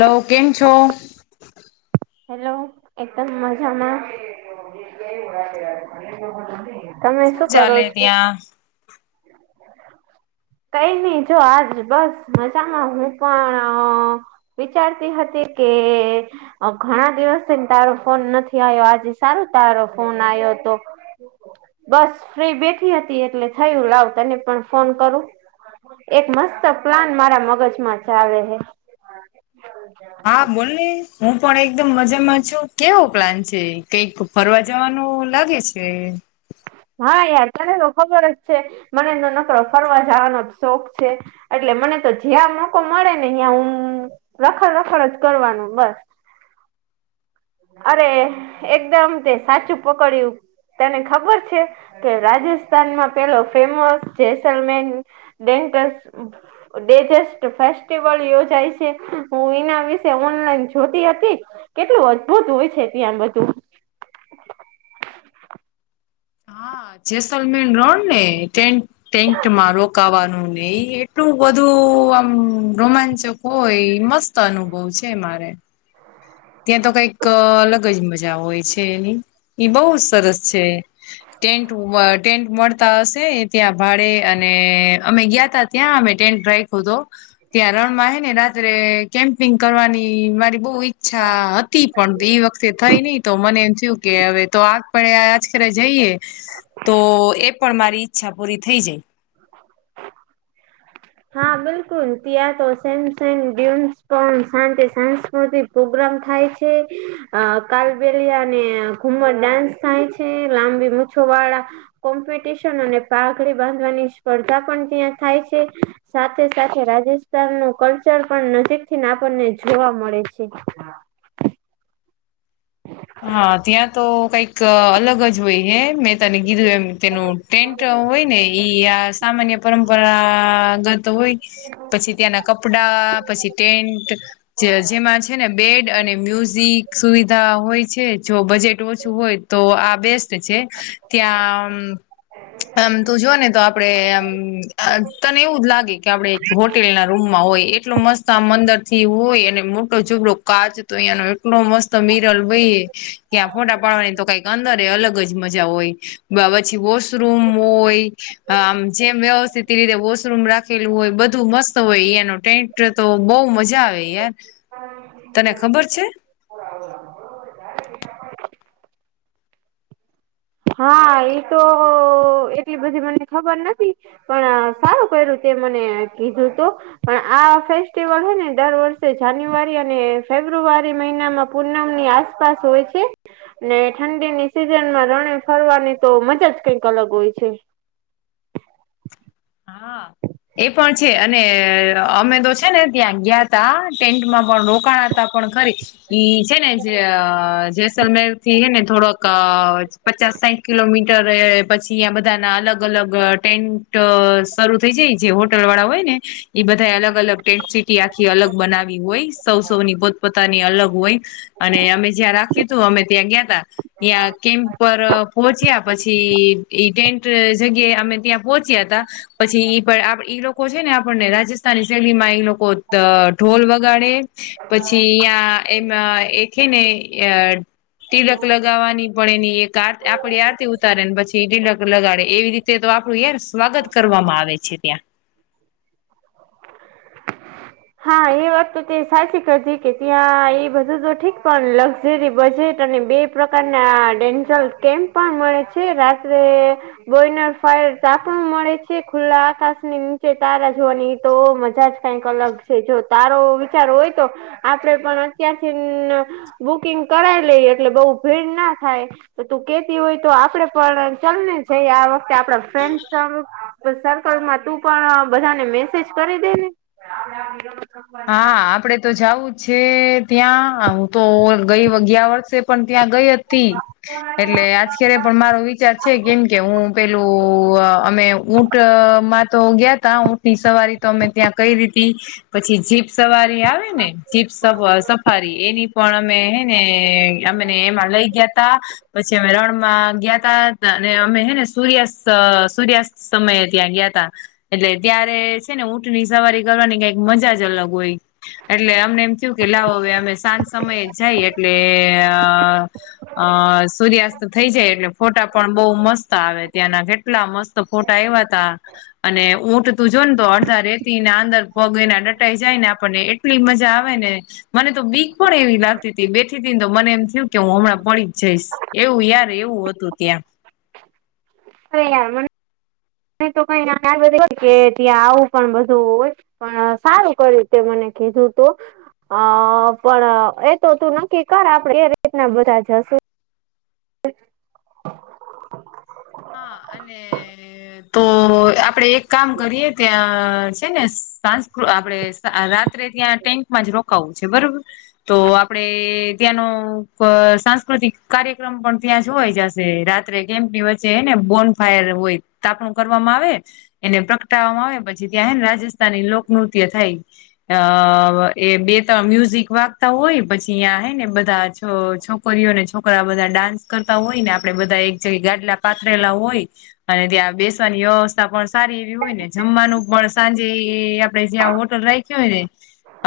Hello કેમ છો? Hello એદમ મજામાં તમે શું કરો ચાલે છો ત્યાં? [inaudible] કઈ નઈ જો આજ બસ મજામાં હું પણ વિચારતી હતી કે હ ઘણા દિવસ થને તારો ફોન નથી આવ્યો આજે સારું તારો ફોન આવ્યો તો બસ ફ્રી બેઠી હતી એટલે થયું લાવ તને પણ ફોન કરું એક મસ્ત પ્લાન મારા મગજમાં ચાલે હે [unintelligible] હા બોલ ને હું પણ એકદમ મજામાં છું કેવો પ્લાન છે કઈક ફરવા જવાનું લાગે છે હા, યાર તને તો ખબર જ છે, મને તો નકરો ફરવા જવાનો જ શોખ છે. એટલે મને તો જ્યાં મોકો મળે ને, અહીયાં હું રખર રખર જ કરવાનું બસ. અરે, એકદમ તે સાચું પકડય્યું. તને ખબર છે કે, રાજસ્થાનમાં પેલો ફેમસ જેસલમેન. ડેન્ટલ. ડેજેસ્ટ ફેસ્ટિવલ યોજાય છે, હું એના વિશે ઓનલાઈન જોતી હતી. કેટલું અદ્ભુત હોય છે ત્યાં બધું. હા, જેસલમેન રોડ ને? ટેકમાં રોકાવાનું નહીં, એટલું બધું આમ રોમાંચક. હોય, એ મસ્ત અનુભવ છે મારે. ત્યાં તો કઈક અલગ જ મજા હોય છે, એની. બહુ જ સરસ છે, ટેન્ટ ટેન્ટ મળે. હશે, ત્યાં ભાડે અને અમે ગયા તા, ત્યાં અમે ટેન્ટ રાખ્યું તો. ત્યાં રણમાં હે ને, રાત્રે કેમ્પિંગ કરવાની મારી બહુ ઈચ્છા હતી. પણ એ વખતે થઈ નહીં, તો મને એમ થયું કે, હવે તો આગ પડે આજ ખરે જઈએ. તો એ પણ મારી ઈચ્છા પૂરી થઈ જાય. [unintelligible] હા, બિલકુલ, ત્યાં તો સેમસંગમસ શંત સા. પ્રગ્રામ થાય છે, કાલબલિયા અને ઘુમર ડાન્સ થાય છે, લાંબી છ વાળા કોમ્પિટશન અને પાઘડી બાંધવાની સ્પર્ધા પણ ત્યાં થાય છે. સાથે સાથે રાજસ્થાન નું કલ્ચર પણ નજીક થી આપણને જોવા મળે છે. હા. હા, ત્યાં તો કઈક અલગ જ હોય હ, મેં તને કીધું એમ તેનું. ટેન્ટ હોય ને, ઈ આ સામાન્ય પરંપરાગત. તો હોય, પછી ત્યાંના કપડા પછી ટેન્ટ. જેમાં છે ને, બેડ અને મ્યુઝિક સુવિધા હોય. છે, જો બજેટ ઓછું હોય તો, આ બેસ્ટ છે ત્યાં. આમ, તો જો ને તો આપડે, એમ તને એવું જ લાગે કે, આપણે હોટેલ ના રૂમમાં હોય, એટલો મસ્ત આમ મંદર થી હોય, અને મોટો ઝબડ કાચ. તો અહીયાંનો એટલો મસ્ત, મિરલ ભાઈ. ત્યાં ફોટા પાડવાની તો કઈક અંદર અલગ જ મજા હોય. પછી વોશરૂમ હોય. આમ જેમ વ્યવસ્થિત એ રીતે વોશરૂમ રાખેલું હોય, બધું મસ્ત હોય, યાનું ટેન્ટ. એ તો બહુ મજા આવે યાર, તને ખબર છે? [unintelligible] હા, એતો એટલી બધી મને ખબર નથી. પણ સારું કર્યું, તે મને કીધું તો. પણ આ ફેસ્ટિવલ હ ને, દર વર્ષે જાન્યુઆરી અને ફેબ્રુઆરી મહિનામાં પૂનમની આસ આસપાસ હોય છે ને, ઠંડીની સિઝનમાં ર ફરવાની તો મજા જ કંઈક અલગ હોય છે. હા. એ પણ છે, અને અમે તો છે ને, ત્યાં ગયા તા, ટેન્ટમાં પણ રોકાણ તા પણ ખરી ઈ છે ને, જે જેસલમેર થી છે ને, થોડોક પચાસ-સાઠ કિલોમીટર પછી અંયા બધાના અલગ-અલગ ટેન્ટ શરૂ થઈ જાય, જે હોટલ વાળા હોય ને, એ બધા અલગ અલગ ટેન્ટ, સીટી આખી અલગ બનાવી હોય. સૌ-સૌ ની પોતપોતાની અલગ હોય, અને અમે જ્યાં રાખ્યું તું, અમે ત્યાં ગયા તા. ત્યાં કેમ્પ પર પહોચ્યા, પછી ઈ ટેન્ટ જગ્યા અમે ત્યાં પહોંચ્યા તા. પછી ઈ પણ ઈ લોકો છે ને, આપણને રાજસ્થાની શૈલી માં એ લોકો ઢોલ વગાડે. પછી અહિયાં, એમ એક હે ને. ટિલક લગાવવાની પણ એની એક આ આપડી આરતી ઉતારે ને પછી ટિલક લગાડે એવી રી તે તો આપણું યાર સ્વાગત કરવામાં આવે છે ત્યાં. હા એ વાત તો તે સાચી કરીતી કે ત્યાં એ બધું તો ઠીક પણ લક્ઝરી બજેટ અને બે પ્રકારના ડેન્ઝલ કેમ્પ પણ મળે છે રાત્રે બોયનર ફાયર તા પણ મળે છે ખુલ્લા આકાશની નીચે તારા જોવાની તો મજા જ કઈક અલગ છે જો તારો વિચાર હોય તો આપડે પણ અત્યારથી બુકિંગ કરાઈ લઈ એટલે બઉુ ભીડ ના થાય. તો તું કેતી હોય તો આપડે પણ ચલને છે આ વખતે આપણા ફ્રેન્ડસ સર્કલમાં તું પણ બધાને મેસેજ કરી દે ને. હા આપડે તો જઉું જ છે ત્યાં હું તો ગઈ ગયા વર્ષે પણ ત્યાં ગઈ હ તી એટલે આજ્યારે પણ મારો વિચાર છે કેમ કે હું પેલું અમે ઊંટમાં તો ગયા તા ઊંટ ની સવારી તો અમે ત્યાં કયરી તી પછ છી જીપ સવારી આવે ને જીપ સફારી એની પણ અમે હે ને અમને એમા લઈ ગયા તા. પછી અમે રણમાં ગયા તા અને અમે હેને સૂર્યાસ્ત સૂર્યાસ્ત સમયે ત્યાં ગયા તા એટલે ત્યારે છે ને ઊટની સવારી કરવાની કઈક મજા જ જ અલગ હોઈ. એટલે અમને એમ થયું કે લાવો હવે અમે સાંજ સમયે જાય એટલે અ સૂર્યાસ્ત થઇ જાય એટલે ફોટા પણ બઉુ મસ્ત આવે ત્યાંના એટલા મસ્ત ફોટા આયવા હતા. અને ઊંટ તું જો ને તો અડધા રેતી ના અંદર પગ એના ડ ટાઇ જાય ને આપણને એટલી મજા આવે ને મને તો બીક પણ એવી લાગતી હતી બેઠી હતી ને તો મને એમ થયું કે હું હમણાં પડી જ જઈશ. એવું યાર એવું હતું ત્યાં. [unintelligible] ન તો કઈ કે ત્યાં આવું પણ બધું હોય. પણ સારું કર્યું તે મને કીધું તો. હ પણ એતો તું નક્કી કર આપડે એ રીતના બધા જશુ. હા અને તો આપડે એક કામ કરીએ ત્યાં છે ને સાસ્કુ આપડે રાત્રે ત્યાં ટેન્ટમાં જ રોકાવું છે બરોબર. તો આપડે ત્યાંનો સાંસ્કૃતિક કાર્યક્રમ પણ ત્યાં જોવાઈ જશે રા ત્રે કેમ્પ ની વ ચે હેને બોન ફાયર હોય તાપણું કરવામાં આવે એને પ્રગટાવવામાં આવે પછી ત્યાંને રાજ સ્થાની લોકનૃત્ય થઈ અ એ બે ત મ્યુઝિક વાગતા હોય પછી અહીં હ ને બધા જ જો છોકરીઓને છોકરા બધા ડાન્સ કરતા હોય ને આપડે બધા એક જગે ગાદલા પાથરેલા હોય અને ત્યાં બેસવાની વ્યવસ્થા પણ સારી એવી હોય ને જમવાનું પણ સાંજે આપડે જ્યાં હોટલ રાય ખી હોય ને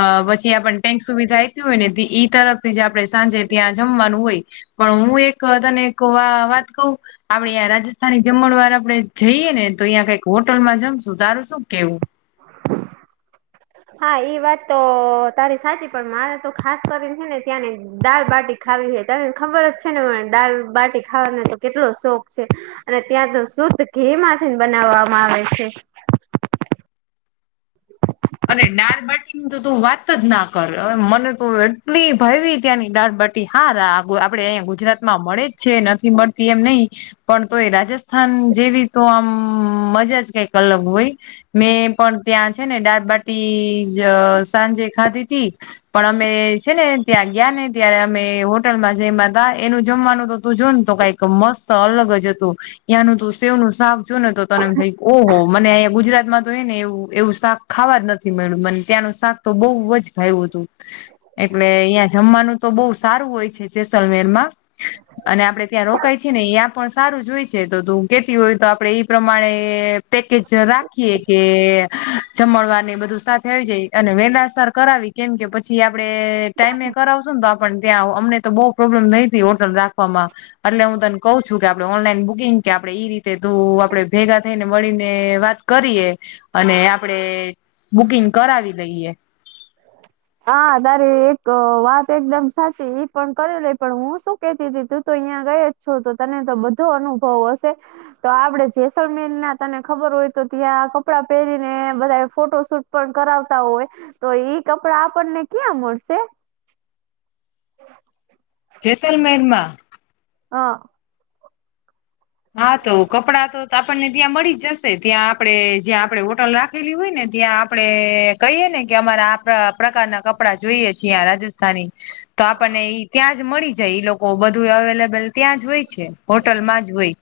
અ પછી આપને ટેન્ક સુવિધા આપી હોય ને ઈ તરફથી જે આપણે સાંજે ત્યાં જમવાનું હોય. પણ હું એક તને એક વા વાત કહું. આપડે તંયા રાજસ્થાની જમણ વાર આપડે જઈએ ને તો અહીંયા કઈક હોટલમાં જમશું તારું શું કેવું? [inaudible] હા એ વાત તો તારી સાચી પણ મારે તો ખાસ કરીને છે ને ત્યાં ને દાલ બાટી ખાવી છે તને ખબર જ છે ને દાલ બાટી ખાવાનો તો કેટલો શોખ છે. અને ત્યાં તો શુદ્ધ ઘી માંથી બનાવવામાં આવે છે. અને દાળબાટીની તો તું વાત જ ના કર અવે મને તો એટલી ભાયવી ત્યાંની દાળબા હા આપડે અહીંયા ગુજરાત માં મળે જ છે નથી મળતી એમ નહી પણ તો એ રાજસ્થાન જેવી તો આમ મજા જ કઈક અલગ હોય મેં પણ ત્યાં છે ને દારબાટી જ સાંજે ખાધી તી પણ અમે છે ને ત્યાં ગયા ને ત્યારે અમે હોટલમાં જ એમાં હતા એનું જમવાનું તો તું જોને તો કઈક તો મસ્ત અલગ જ હતું ત્યાંનું તું સેવ નું સાફ જો ને તો તને એમ થાય ઓહો મને અંયા ગુજરાતમાં તો એ ને એવું એવું શાક ખાવા જ નથી મળ્યું મને ત્યાંનું શાક તો બહુ જ ભાયું હતું એટલે અહીંયા જમવાનું તો બહુ સારું હોય છે જેેસલમેર માં અને આપડે ત્યાં રોકાય છે ને એયા પણ સારું જોય છે તો તું કેતી હોય તો આપડે ઈ પ્રમાણે એ પેકેજ રાખીએ કે જમડવાની બધી સાથે આવી જાય અને વેલા સાર કરાવી કેમ કે પછી આપડે ટાઈમે કરાવશું ને તો પણ ત્યાં અમને તો બહુ પ્રોબ્લેમ નઈ હોટલ રાખવામાં એટલે હું તને કહું છું કે આપણે ઓનલાઈન બુકિંગ કે આપડે ઈ રીતે તું આપડે ભેગા થઈ ને મળીને વાત કરીએ અને આપણે બુકિંગ કરાવી લઈએ. હા તારે એક વાત એકદમ સાચી ઈ પણ કરી લે પણ હું શું કેતી તી તું તો અહિયાં ગએ છો તો તને તો બધો અનુભવ હશે તો આપડે જેસલમેર ના તને ખબર હોય તો ત્યાં કપડા પહેરીને બધા ફોટો શૂટ પણ કરાવતા હોય તો ઈ કપડા આપણને ક્યાં મળશે જેસલ મેર માં હા. હા તો કપડા તો તો આપણને ત્યાં મળી જશે ત્યાં આપણેે જ્યાં આપણે હોટલ રાખેલી હોય ને ત્યાં આપણે એ કહીએ ને કે અમારે આ પ્રકારના કપડાં જોઈએ છેં આ રાજસ્થાની તો આપણને ઈ ત્યાં જ મળી જાય ઈ લોકો બધું અવેલેબલ ત્યાં જ હોય છે હોટલમાં જ હોય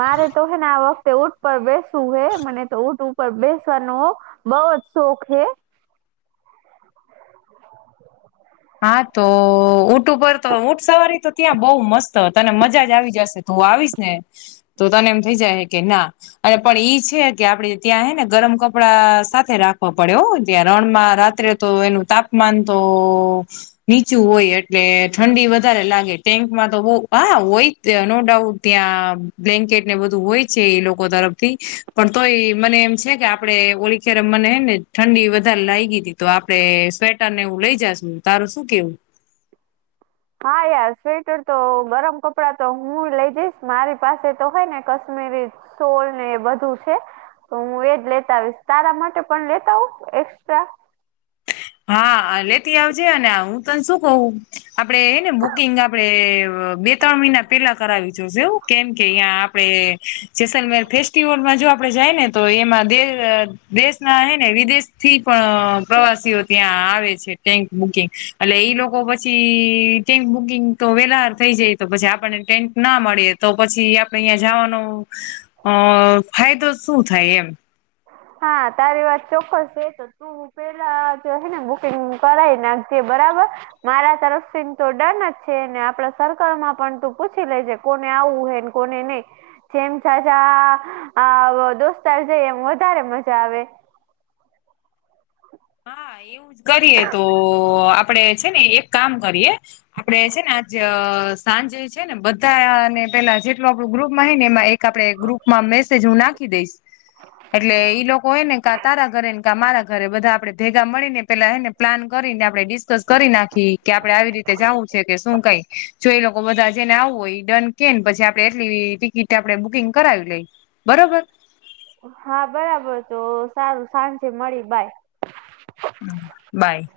મારે તો હે ને આ વખતે ઊંટ પર બેસવું હે મને તો ઊંટ ઉપર બેસવાનો બઉ જ સોખ હે હા તો ઊંટ ઉપર તો ઊંટ સવારી તો ત્યાં બહુ મસ્ત ત અને મજા જ આવી જશે. હું આવીશ ને તો તને એમ થઈ જાય કે ના અને પણ ઈ છે કે આપડે ત્યાં હે ને ગરમ કપડા સાથે રાખવા પડે ત્યાં રણમાં રાત્રે તો એનું તાપમાન તો નીચું હોય એટલે ઠંડી વધારે લાગે ટેન્કમાં તો બહું હા હોય તેનો ડાઉટ ત્યાં બ્લેન્કેટ ને બધું હોય છે એ લોકો તરફથી પણ તોય મને એમ છે કે આપડે ઓલી કેર મને ને ઠંડી વધારે લાગી હતી તો આપડે સ્વેટર ને એવું લઈ જાશુ તારું શું કેવું હા યાર સ્વેટર તો ગરમ કપડાં તો હું લઈ જઈશ મારી પાસે તો હોય ને કાશ્મીરી સોલ ને બધું છે. તો હું એજ લેતા આવીશ તારા માટે પણ લેતા આવુ એસ્ટ્રા હા અલેથી આવજે અને હું તને શું કવુ આપડે હે ને બુકિંગ આપડણે બે ત્રણ મહિના પેલા કરાવી જોશે એવું કેમ કે અહીં આપડે જેસલમેર ફેસ્ટિવલમાં જો આપડે જાય ને તો એમાં દેશ ના હે ને વિદેશથી પણ પ્રવાસીઓ ત્યાં આવે છે ટેક બુકિંગ એટલે ઈ લોકો પછી ટેક બુકિંગ તો વેલાહાર થઈ જઈ તો પછી આપણને ટેન્ટ ના મળી તો પછી આપણેે અહિયા જવાનું અ ફાયદો શું થાય એમ હા તારી વાત ચોક્કસ છે પેલા જો હે ને બુકિંગ કરાઈ નાખજે બરાબર મારા તરફથી તો ડર જ છે ને આપડા સર્કલ માં પણ તું પૂછી લેજે કોને આવું હોયને કોને નહી જેમ સજા અ દોસ્તાર છે એમ તારે મજા આવે હા એવું જ કરીએ તો આપડે છે ને એક કામ કરીએ. આપડે છે ને આજ સાંજે છે ને બધાને પેલા જેટલું આપણું ગ્રુપમાં ને એમાં એક આપડે ગ્રુપ માં મેસેજ હું નાખી દઈશ. એટલે ઈ લોકો હોય ને ક તારા ઘરે ને ક મારા ઘરે બધા આપડે ભેગા મળીને પેલા એને પ્લાન કરીને આપણે ડિસ્કસ કરી નાખી કે આપડે આવી રીતે જવું છે કે શું કઈ જો એ લોકો બધા જઈને આવવું હોય ડન કે ને પછી આપડે એટલી ટિકિટ આપડે બુકિંગ કરાવી લઈ. બરોબર હા બરાબર તો સારું સાંજે મળી બાય બાય.